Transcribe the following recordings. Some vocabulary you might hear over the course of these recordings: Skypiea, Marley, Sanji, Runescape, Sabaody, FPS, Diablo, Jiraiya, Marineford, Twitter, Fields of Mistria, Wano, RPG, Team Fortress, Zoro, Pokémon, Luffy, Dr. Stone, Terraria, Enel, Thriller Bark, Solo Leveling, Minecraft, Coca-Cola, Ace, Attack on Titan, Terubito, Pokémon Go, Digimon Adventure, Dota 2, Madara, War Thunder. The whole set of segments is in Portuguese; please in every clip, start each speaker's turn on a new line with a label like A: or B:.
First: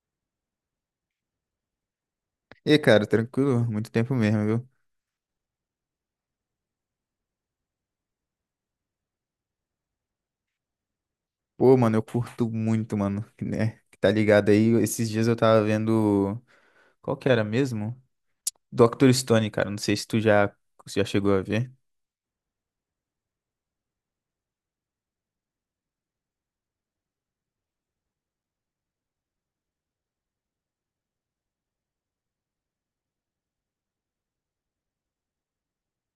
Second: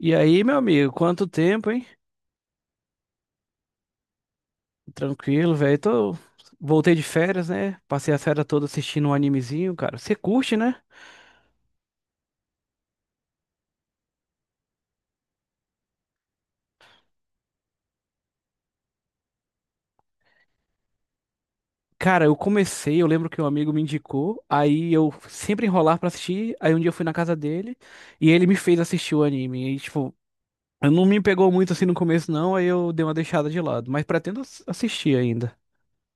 A: E aí, meu amigo, quanto tempo, hein?
B: E, cara, tranquilo? Muito tempo mesmo, viu?
A: Tranquilo, velho. Tô... Voltei de férias, né? Passei a férias toda assistindo um animezinho, cara. Você curte, né?
B: Pô, mano, eu curto muito, mano, né? Que tá ligado aí? Esses dias eu tava vendo. Qual que era mesmo? Dr. Stone, cara. Não sei se tu já chegou a ver.
A: Cara, eu comecei, eu lembro que um amigo me indicou, aí eu sempre enrolar pra assistir, aí um dia eu fui na casa dele e ele me fez assistir o anime. E, tipo, não me pegou muito assim no começo, não, aí eu dei uma deixada de lado, mas pretendo assistir ainda.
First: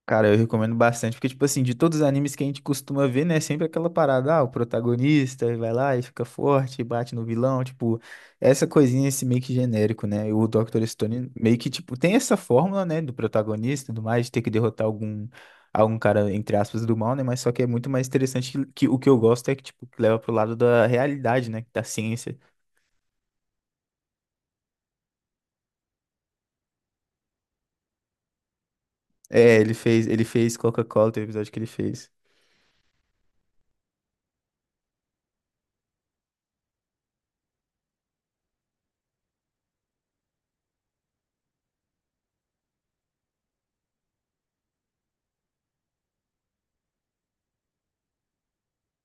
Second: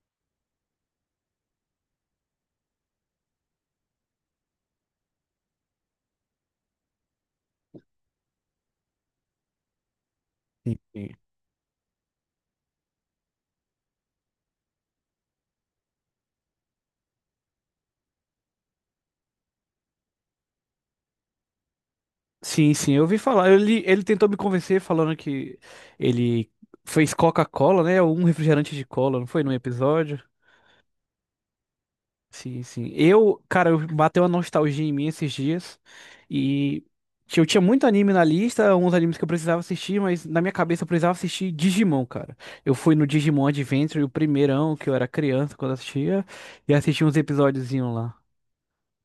B: Cara, eu recomendo bastante, porque, tipo assim, de todos os animes que a gente costuma ver, né, sempre aquela parada, ah, o protagonista vai lá e fica forte, bate no vilão, tipo, essa coisinha, esse meio que genérico, né, e o Dr. Stone meio que, tipo, tem essa fórmula, né, do protagonista e tudo mais, de ter que derrotar algum, cara, entre aspas, do mal, né, mas só que é muito mais interessante que o que eu gosto é que, tipo, que leva pro lado da realidade, né, da ciência.
A: Sim, sim, eu ouvi falar. Ele tentou me convencer falando que ele fez Coca-Cola, né? Um refrigerante de cola, não foi num
B: É, ele fez,
A: episódio?
B: ele fez Coca-Cola, tem o episódio que ele fez.
A: Sim, sim. Eu, cara, eu bateu uma nostalgia em mim esses dias e eu tinha muito anime na lista, uns animes que eu precisava assistir, mas na minha cabeça eu precisava assistir Digimon, cara. Eu fui no Digimon Adventure, o primeirão que eu era criança quando assistia, e assisti uns episódiozinhos lá.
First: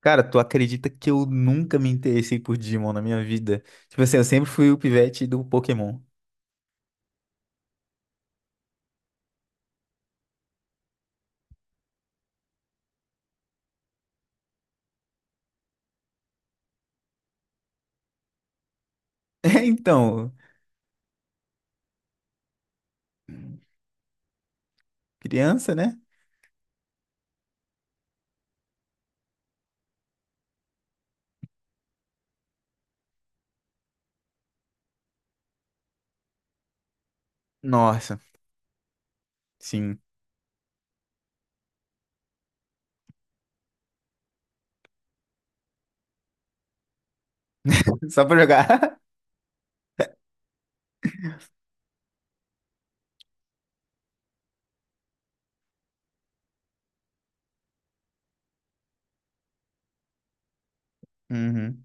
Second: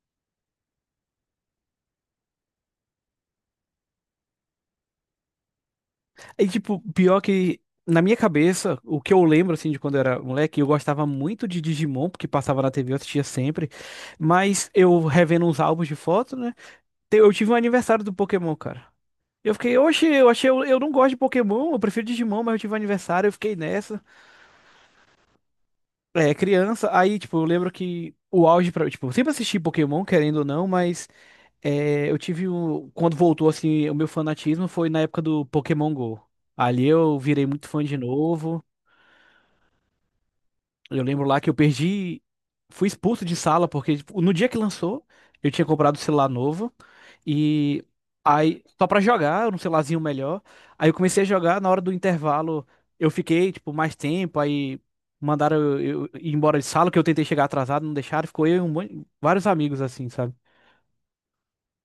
B: Cara, tu acredita que eu nunca me interessei por Digimon na minha vida? Tipo assim, eu sempre fui o pivete do Pokémon.
A: E, tipo, pior que na minha cabeça, o que eu lembro, assim, de quando eu era moleque, eu gostava muito de Digimon, porque passava na TV, eu assistia sempre. Mas eu revendo uns álbuns de foto, né? Eu tive um aniversário do Pokémon, cara. Eu
B: É,
A: fiquei, oxe, eu
B: então,
A: achei, eu não gosto de Pokémon, eu prefiro Digimon, mas eu tive um aniversário, eu fiquei nessa.
B: criança, né?
A: É, criança, aí, tipo, eu lembro que o auge pra, tipo, eu sempre assisti Pokémon, querendo ou não, mas é, eu tive um, quando voltou, assim, o meu fanatismo foi na época do Pokémon Go. Ali eu virei muito fã de
B: Nossa,
A: novo.
B: sim.
A: Eu lembro lá que eu perdi, fui expulso de sala porque tipo, no dia que lançou, eu tinha comprado o celular novo e
B: Só pra
A: aí só pra
B: jogar.
A: jogar, um celularzinho melhor. Aí eu comecei a jogar, na hora do intervalo, eu fiquei tipo mais tempo, aí mandaram eu, ir embora de sala que eu tentei chegar atrasado, não deixaram, ficou eu e um monte, vários amigos assim, sabe?
B: Uhum.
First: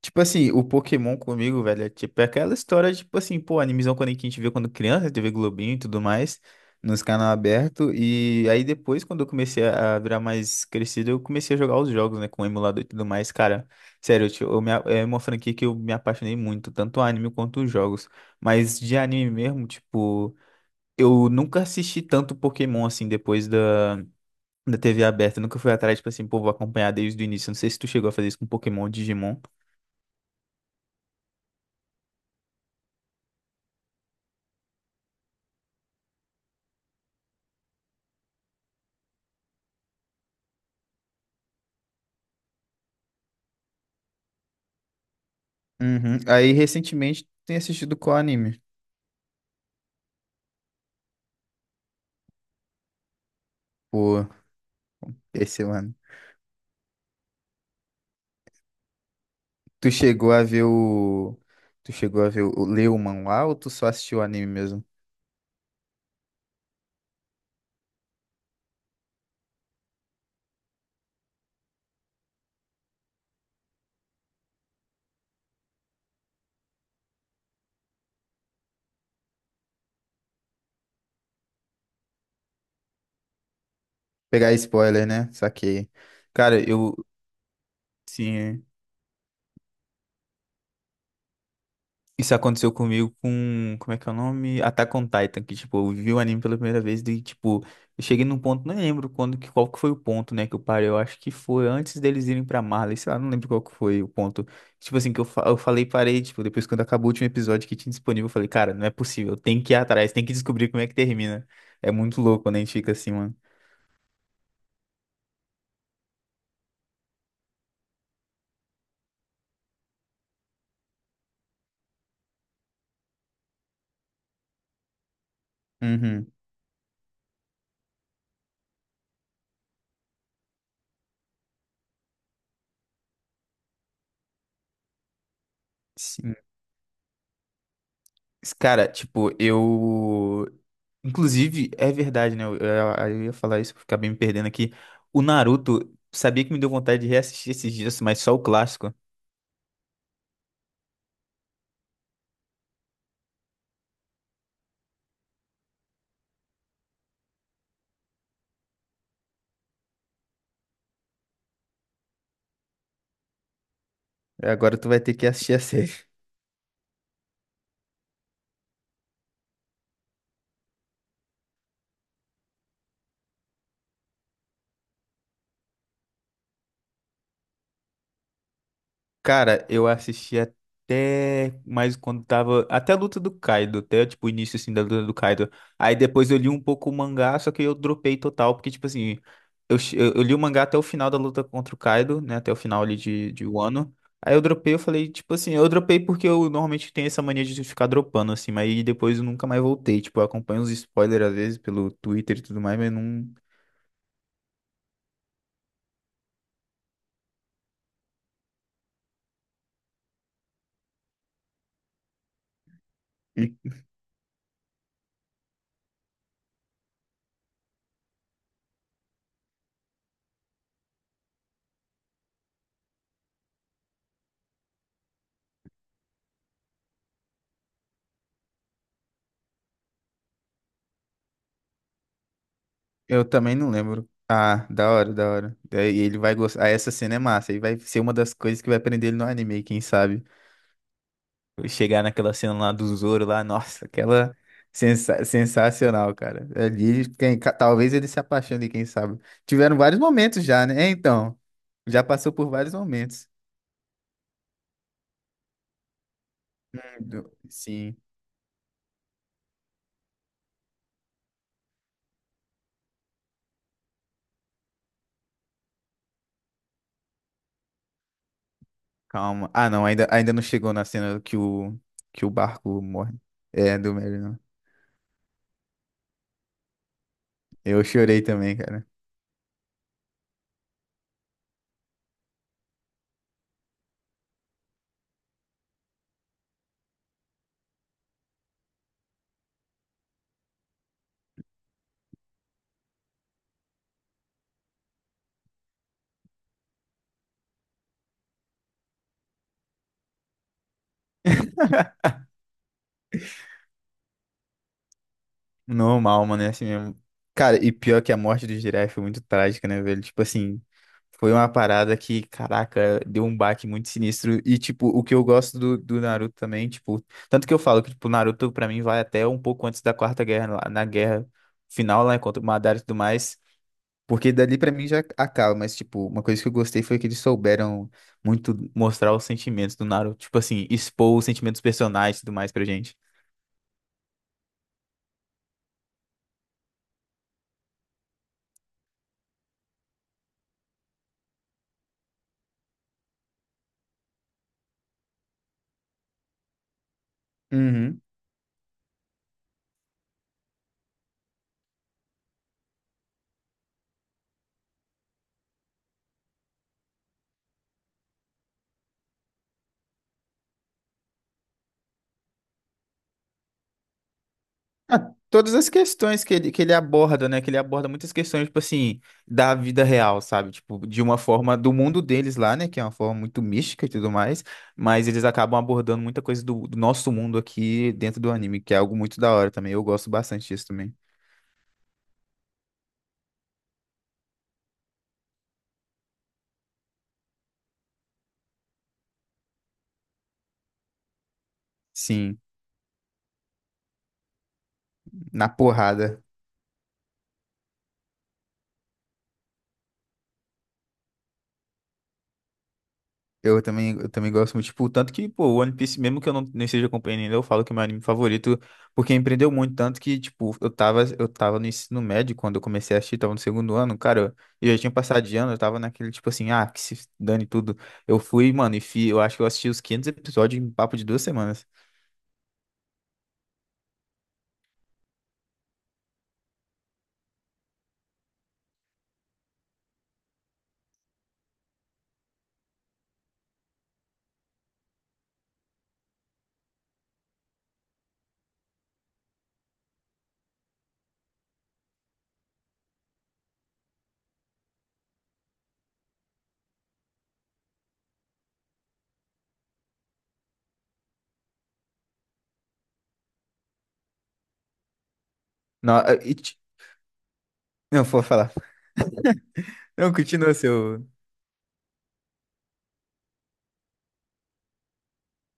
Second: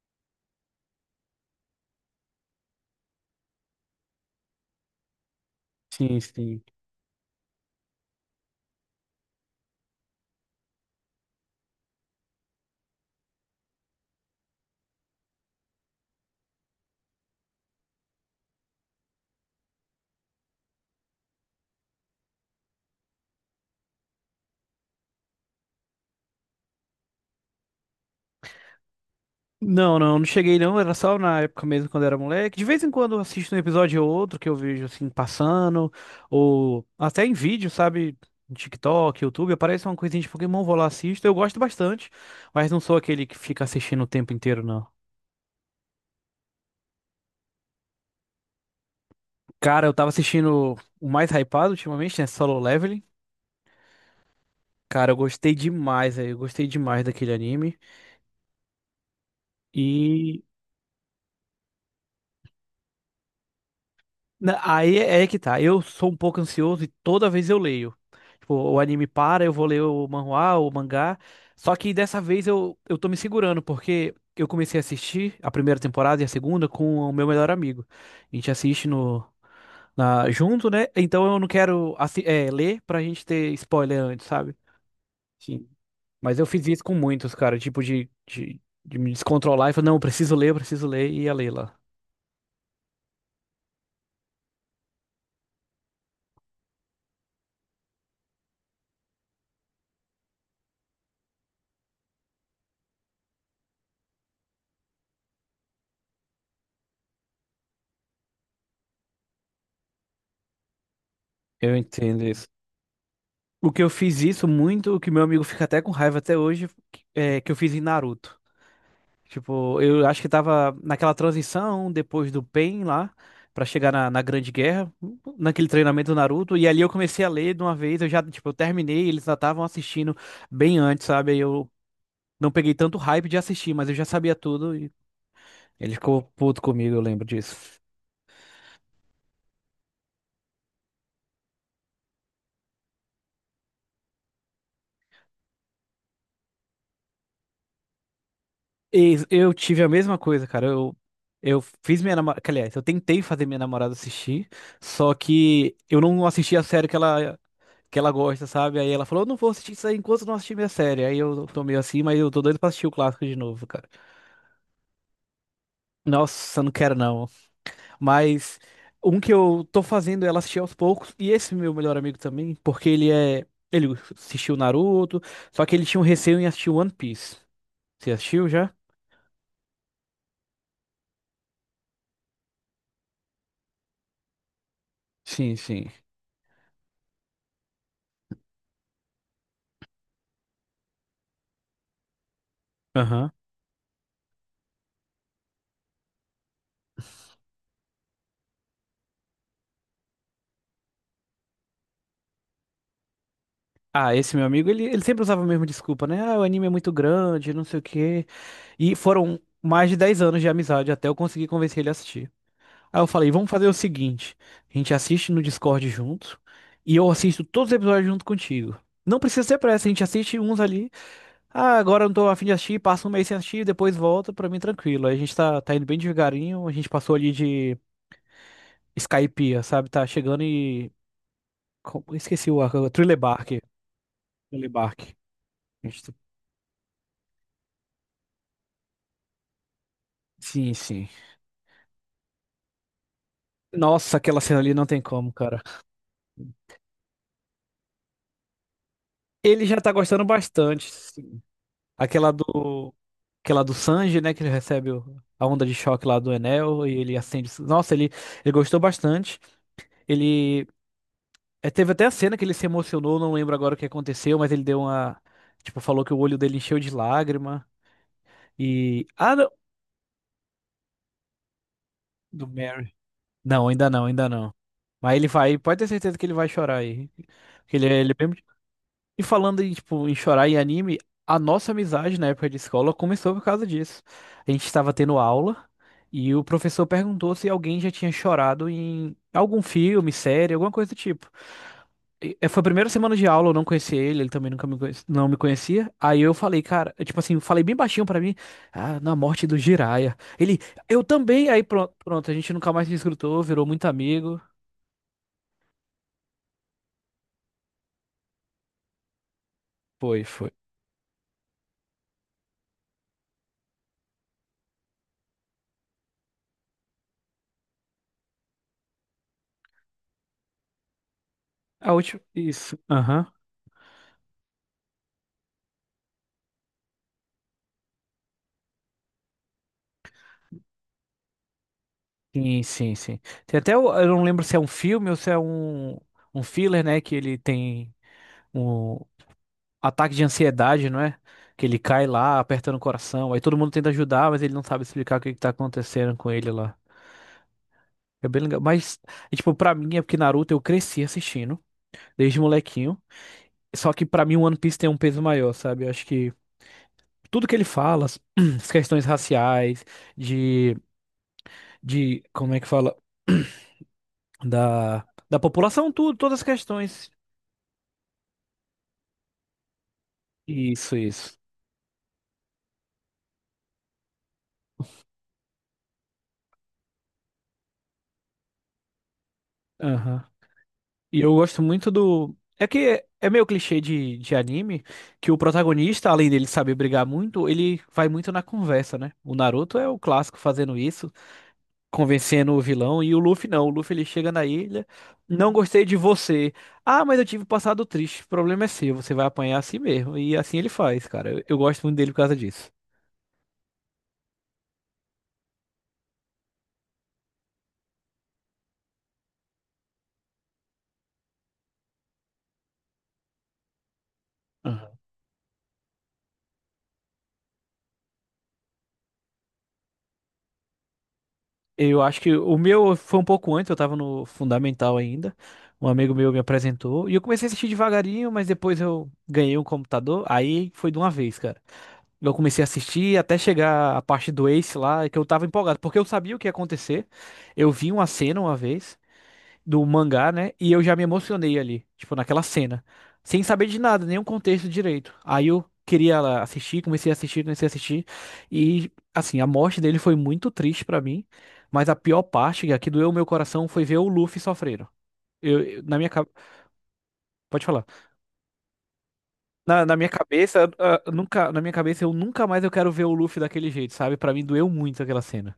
B: Tipo assim, o Pokémon comigo, velho, é tipo é aquela história, tipo assim, pô, animizão quando a gente vê quando criança, tê vê Globinho e tudo
A: Sim,
B: mais,
A: sim.
B: nos canal aberto. E aí depois, quando eu comecei a virar mais crescido, eu comecei a jogar os jogos, né, com o emulador e tudo mais. Cara, sério, eu, te- eu me a- é uma franquia que eu me apaixonei muito, tanto o anime quanto os jogos. Mas de anime mesmo, tipo, eu nunca assisti tanto Pokémon assim depois da TV aberta. Eu nunca fui atrás, tipo assim, pô, vou acompanhar desde o início. Não sei se tu chegou a fazer isso com Pokémon ou Digimon.
A: Não, não, não cheguei não, era só na época mesmo quando era moleque. De vez em quando eu assisto um episódio ou outro que eu vejo assim passando, ou até em vídeo, sabe? No TikTok, YouTube, aparece uma coisinha de Pokémon, vou lá assisto. Eu gosto bastante, mas não sou aquele que fica assistindo o tempo inteiro, não.
B: Uhum. Aí, recentemente, tem assistido qual anime?
A: Cara, eu tava assistindo o mais hypado ultimamente, né? Solo Leveling.
B: Pô,
A: Cara, eu gostei
B: esse ano.
A: demais, aí, eu gostei demais daquele anime.
B: Tu chegou
A: e
B: a ver o. Tu chegou a ver o. Ler o manhwa ou tu só assistiu o anime
A: Na-
B: mesmo?
A: Aí é é que tá. Eu sou um pouco ansioso e toda vez eu leio. Tipo, o anime para, eu vou ler o manhwa, o mangá. Só que dessa vez eu tô me segurando, porque eu comecei a assistir a primeira temporada e a segunda com o meu melhor amigo. A gente assiste no, na, junto, né? Então eu não quero ler pra gente ter spoiler antes,
B: Pegar
A: sabe?
B: spoiler, né?
A: Sim.
B: Saquei.
A: Mas eu
B: Cara,
A: fiz isso com
B: eu.
A: muitos, cara. Tipo, de, de,
B: Sim.
A: de me descontrolar e falar, não, eu preciso ler, e ia ler lá.
B: Isso aconteceu comigo com, como é que é o nome? Attack on Titan, que, tipo, eu vi o anime pela primeira vez e, tipo, eu cheguei num ponto, não lembro quando, que, qual que foi o ponto, né, que eu parei, eu acho que foi antes deles irem pra Marley, sei lá, não lembro qual que foi o ponto, tipo assim, que eu, eu falei, parei, tipo, depois quando acabou o último episódio que tinha disponível, eu falei, cara, não é possível, tem que ir atrás, tem que descobrir como é que termina,
A: Eu
B: é muito
A: entendo
B: louco
A: isso.
B: quando a gente fica assim, mano.
A: O que eu fiz isso muito, o que meu amigo fica até com raiva até hoje, é que eu fiz em Naruto. Tipo, eu acho que tava naquela transição depois do Pain lá, pra chegar na Grande Guerra, naquele treinamento do
B: Uhum.
A: Naruto, e ali eu comecei a ler de uma vez, eu já, tipo, eu terminei, eles já estavam assistindo bem antes, sabe? Aí eu não peguei tanto hype de assistir, mas eu já sabia tudo e ele ficou
B: Sim.
A: puto comigo, eu lembro disso.
B: Cara, tipo, eu. Inclusive, é verdade, né? Eu ia falar isso, acabei me perdendo aqui. O Naruto, sabia que me deu vontade de reassistir esses dias, mas só o clássico.
A: Eu tive a mesma coisa, cara. Eu fiz minha namorada. Aliás, eu tentei fazer minha namorada assistir, só que eu não assisti a série que ela gosta, sabe? Aí ela falou: Eu não vou assistir isso aí enquanto eu não assistir minha série. Aí eu tô meio assim, mas eu tô doido pra assistir o clássico de novo, cara.
B: Agora tu vai ter que assistir a série.
A: Nossa, não quero não. Mas um que eu tô fazendo é ela assistir aos poucos, e esse meu melhor amigo também, porque ele é. Ele assistiu Naruto, só que ele tinha um receio em assistir One Piece. Você assistiu já?
B: Cara, eu assisti até mais quando tava. Até a luta do Kaido, até tipo o início assim da luta do Kaido.
A: Sim, sim.
B: Aí depois eu li um pouco o mangá, só que eu dropei total, porque tipo assim, eu li o mangá até o final da luta contra o Kaido, né? Até o final ali
A: Aham.
B: de, Wano. Aí eu dropei, eu falei, tipo assim, eu dropei porque eu normalmente tenho essa mania de ficar dropando, assim, mas aí depois eu nunca mais voltei. Tipo, eu acompanho os spoilers às vezes pelo Twitter e tudo mais, mas não.
A: Ah, esse meu amigo, ele sempre usava a mesma desculpa, né? Ah, o anime é muito grande, não sei o quê. E foram mais de 10 anos de amizade até eu conseguir convencer ele a assistir. Aí eu falei, vamos fazer o seguinte: a gente assiste no Discord junto e eu assisto todos os episódios junto contigo. Não precisa ter pressa, a gente assiste uns ali. Ah, agora eu não tô afim de assistir, passa um mês sem assistir, depois volta, pra mim tranquilo. Aí a gente tá indo bem devagarinho, a gente passou ali de Skypiea, sabe? Tá chegando e. Esqueci o arco, Thriller
B: Eu
A: Bark.
B: também não lembro. Ah,
A: Thriller
B: da
A: Bark.
B: hora, da hora.
A: A
B: É. E
A: gente tá...
B: ele vai gostar. Ah, essa cena é massa. E vai ser uma das coisas que vai prender ele no anime, quem sabe?
A: Sim, sim.
B: Chegar naquela cena lá do Zoro lá, nossa,
A: Nossa,
B: aquela
A: aquela cena ali não tem como, cara.
B: sensacional, cara. Ali, quem... talvez ele se apaixone, quem sabe?
A: Ele
B: Tiveram
A: já tá
B: vários
A: gostando
B: momentos já, né? É,
A: bastante.
B: então,
A: Sim.
B: já passou
A: Aquela
B: por vários
A: do.
B: momentos.
A: Aquela do Sanji, né? Que ele recebe a onda de choque lá do Enel e ele acende. Nossa,
B: Sim,
A: ele gostou bastante. Ele. É, teve até a cena que ele se emocionou, não lembro agora o que aconteceu, mas ele deu uma. Tipo, falou que o olho dele encheu de lágrima. E. Ah,
B: calma.
A: não.
B: Ah, não, ainda, ainda não chegou na cena que o
A: Do
B: barco
A: Mary.
B: morre.
A: Não,
B: É,
A: ainda
B: do
A: não,
B: Merry,
A: ainda
B: não.
A: não. Mas ele vai, pode ter certeza que ele vai chorar aí. Porque
B: Eu
A: ele, ele
B: chorei
A: é bem.
B: também, cara.
A: E falando em, tipo, em chorar em anime, a nossa amizade na época de escola começou por causa disso. A gente estava tendo aula e o professor perguntou se alguém já tinha chorado em algum filme, série, alguma coisa do tipo. Foi a primeira semana de aula, eu não conhecia ele, ele também nunca me conhece- não me conhecia. Aí eu falei, cara, eu, tipo assim, falei bem baixinho pra mim, ah, na morte do Jiraiya. Ele, eu também. Aí pronto, pronto, a gente nunca mais se escrutou, virou muito amigo.
B: Normal, mano, é assim mesmo. Cara, e pior que a morte do Jiraiya foi muito trágica, né, velho? Tipo
A: Foi, foi.
B: assim, foi uma parada que, caraca, deu um baque muito sinistro. E, tipo, o que eu gosto do, Naruto também, tipo, tanto que eu falo que, tipo, o Naruto, pra mim, vai até um pouco antes da Quarta Guerra, na guerra
A: A
B: final, lá,
A: última,
B: contra o
A: isso.
B: Madara e tudo
A: Aham.
B: mais. Porque dali pra mim já acaba, mas, tipo, uma coisa que eu gostei foi que eles souberam muito mostrar os sentimentos do Naruto. Tipo assim, expor os sentimentos dos personagens e tudo mais
A: Sim,
B: pra
A: sim,
B: gente.
A: sim. Tem até, eu não lembro se é um filme ou se é um filler, né? Que ele tem um ataque de ansiedade, não é? Que ele cai lá, apertando o coração. Aí todo mundo tenta ajudar, mas ele não sabe explicar o que que tá acontecendo com ele lá.
B: Uhum.
A: É bem legal. Mas, é, tipo, pra mim é porque Naruto eu cresci assistindo, desde molequinho. Só que pra mim o One Piece tem um peso maior, sabe? Eu acho que tudo que ele fala, as as questões raciais, de, como é que fala?
B: Ah,
A: Da
B: todas as
A: população, tudo,
B: questões
A: todas as
B: que ele
A: questões
B: aborda, né? Que ele aborda muitas questões, tipo assim, da vida real, sabe? Tipo,
A: Isso,
B: de uma
A: isso.
B: forma do mundo deles lá, né? Que é uma forma muito mística e tudo mais. Mas eles acabam abordando muita coisa do, nosso mundo aqui dentro do anime, que é algo muito da hora também. Eu gosto
A: Aham.
B: bastante disso também.
A: E eu gosto muito do. É que é meio clichê de anime que o protagonista, além dele saber brigar muito, ele vai muito na conversa, né? O Naruto é o clássico fazendo isso,
B: Sim,
A: convencendo o vilão, e o Luffy não. O Luffy ele chega na ilha,
B: na
A: não gostei de
B: porrada.
A: você. Ah, mas eu tive um passado triste. O problema é seu, você vai apanhar assim mesmo. E assim ele faz, cara. Eu gosto muito dele por causa disso.
B: Eu também gosto muito, tipo, tanto que, pô, o One Piece, mesmo que eu não, não esteja acompanhando ainda, eu falo que é meu anime favorito, porque empreendeu muito, tanto que, tipo, eu tava no ensino médio quando eu comecei a assistir, tava no segundo ano, cara, eu já tinha passado de ano, eu tava naquele, tipo assim, ah, que se dane tudo. Eu fui, mano, eu acho que eu assisti os 500 episódios em papo de 2 semanas.
A: Eu acho que o meu foi um pouco antes, eu tava no fundamental ainda. Um amigo meu me apresentou e eu comecei a assistir devagarinho, mas depois eu ganhei um computador, aí foi de uma vez, cara. Eu comecei a assistir até chegar a parte do Ace lá, que eu tava empolgado, porque eu sabia o que ia acontecer. Eu vi uma cena uma vez do mangá, né? E eu já me emocionei ali, tipo, naquela cena, sem saber de nada, nenhum contexto direito. Aí eu queria lá, assistir, comecei a assistir, e assim, a morte dele foi muito triste pra mim, mas a pior parte, a que doeu o meu coração, foi ver o Luffy sofrendo. Na
B: Não,
A: minha cabeça,
B: e, ti-
A: pode falar.
B: não, vou falar.
A: Na minha
B: Não, continua
A: cabeça, ah,
B: seu.
A: nunca, na minha cabeça, eu nunca mais eu quero ver o Luffy daquele jeito, sabe? Pra mim doeu muito aquela cena.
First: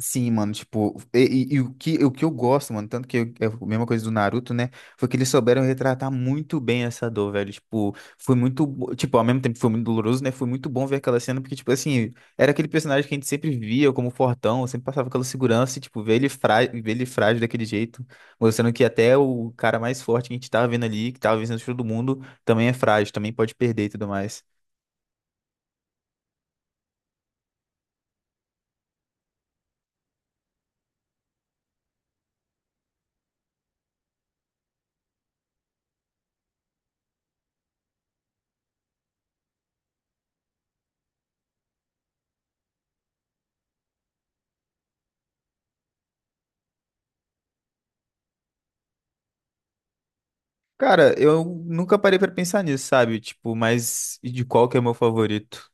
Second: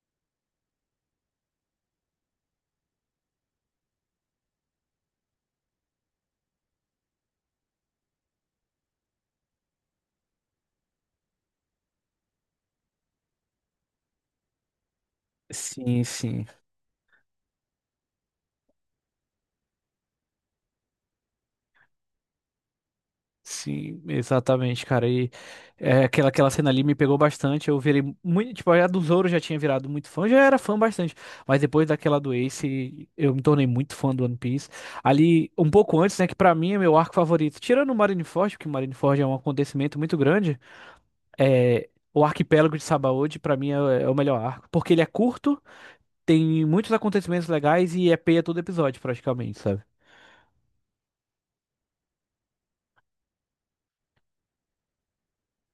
B: Sim, mano, tipo, e o que eu gosto, mano, tanto que é a mesma coisa do Naruto, né? Foi que eles souberam retratar muito bem essa dor, velho. Tipo, foi muito, tipo, ao mesmo tempo que foi muito doloroso, né? Foi muito bom ver aquela cena, porque, tipo, assim, era aquele personagem que a gente sempre via como fortão, sempre passava aquela segurança, e, tipo,
A: Sim, sim.
B: ver ele frágil daquele jeito, mostrando que até o cara mais forte que a gente tava vendo ali, que tava vencendo todo mundo, também é frágil, também pode perder e
A: Sim,
B: tudo mais.
A: exatamente, cara. E é, aquela cena ali me pegou bastante. Eu virei muito. Tipo, a do Zoro eu já tinha virado muito fã, já era fã bastante. Mas depois daquela do Ace, eu me tornei muito fã do One Piece. Ali, um pouco antes, né? Que pra mim é meu arco favorito. Tirando o Marineford, porque o Marineford é um acontecimento muito grande. É, o Arquipélago de Sabaody, pra mim, é o melhor arco. Porque ele é curto, tem muitos acontecimentos legais e é peia todo episódio, praticamente, sabe?
B: Cara, eu nunca parei pra pensar nisso, sabe? Tipo, mas e de qual que é meu favorito?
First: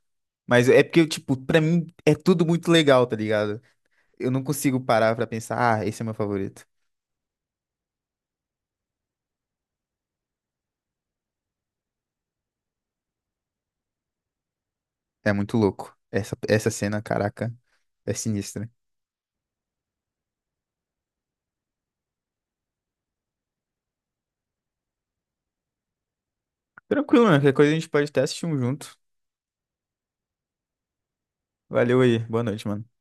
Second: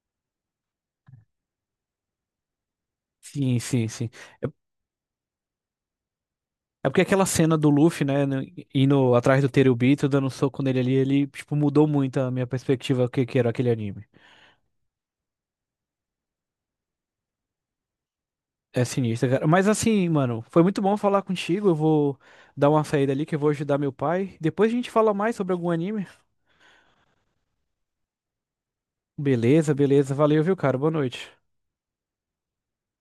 B: Mas é porque, tipo, pra mim é tudo muito legal, tá
A: Sim,
B: ligado?
A: sim, sim.
B: Eu não consigo parar pra pensar, ah, esse é meu favorito.
A: É porque aquela cena do Luffy, né, indo atrás do Terubito, dando um soco nele ali, ele, tipo, mudou muito a minha perspectiva do que era aquele anime.
B: É muito louco. Essa cena, caraca, é sinistra.
A: É sinistro, cara. Mas assim, mano, foi muito bom falar contigo. Eu vou dar uma saída ali que eu vou ajudar meu pai. Depois a gente fala mais sobre algum anime.
B: Tranquilo, mano. Qualquer coisa a gente pode até assistir um junto.
A: Beleza, beleza. Valeu, viu, cara? Boa noite.
B: Valeu aí. Boa noite, mano.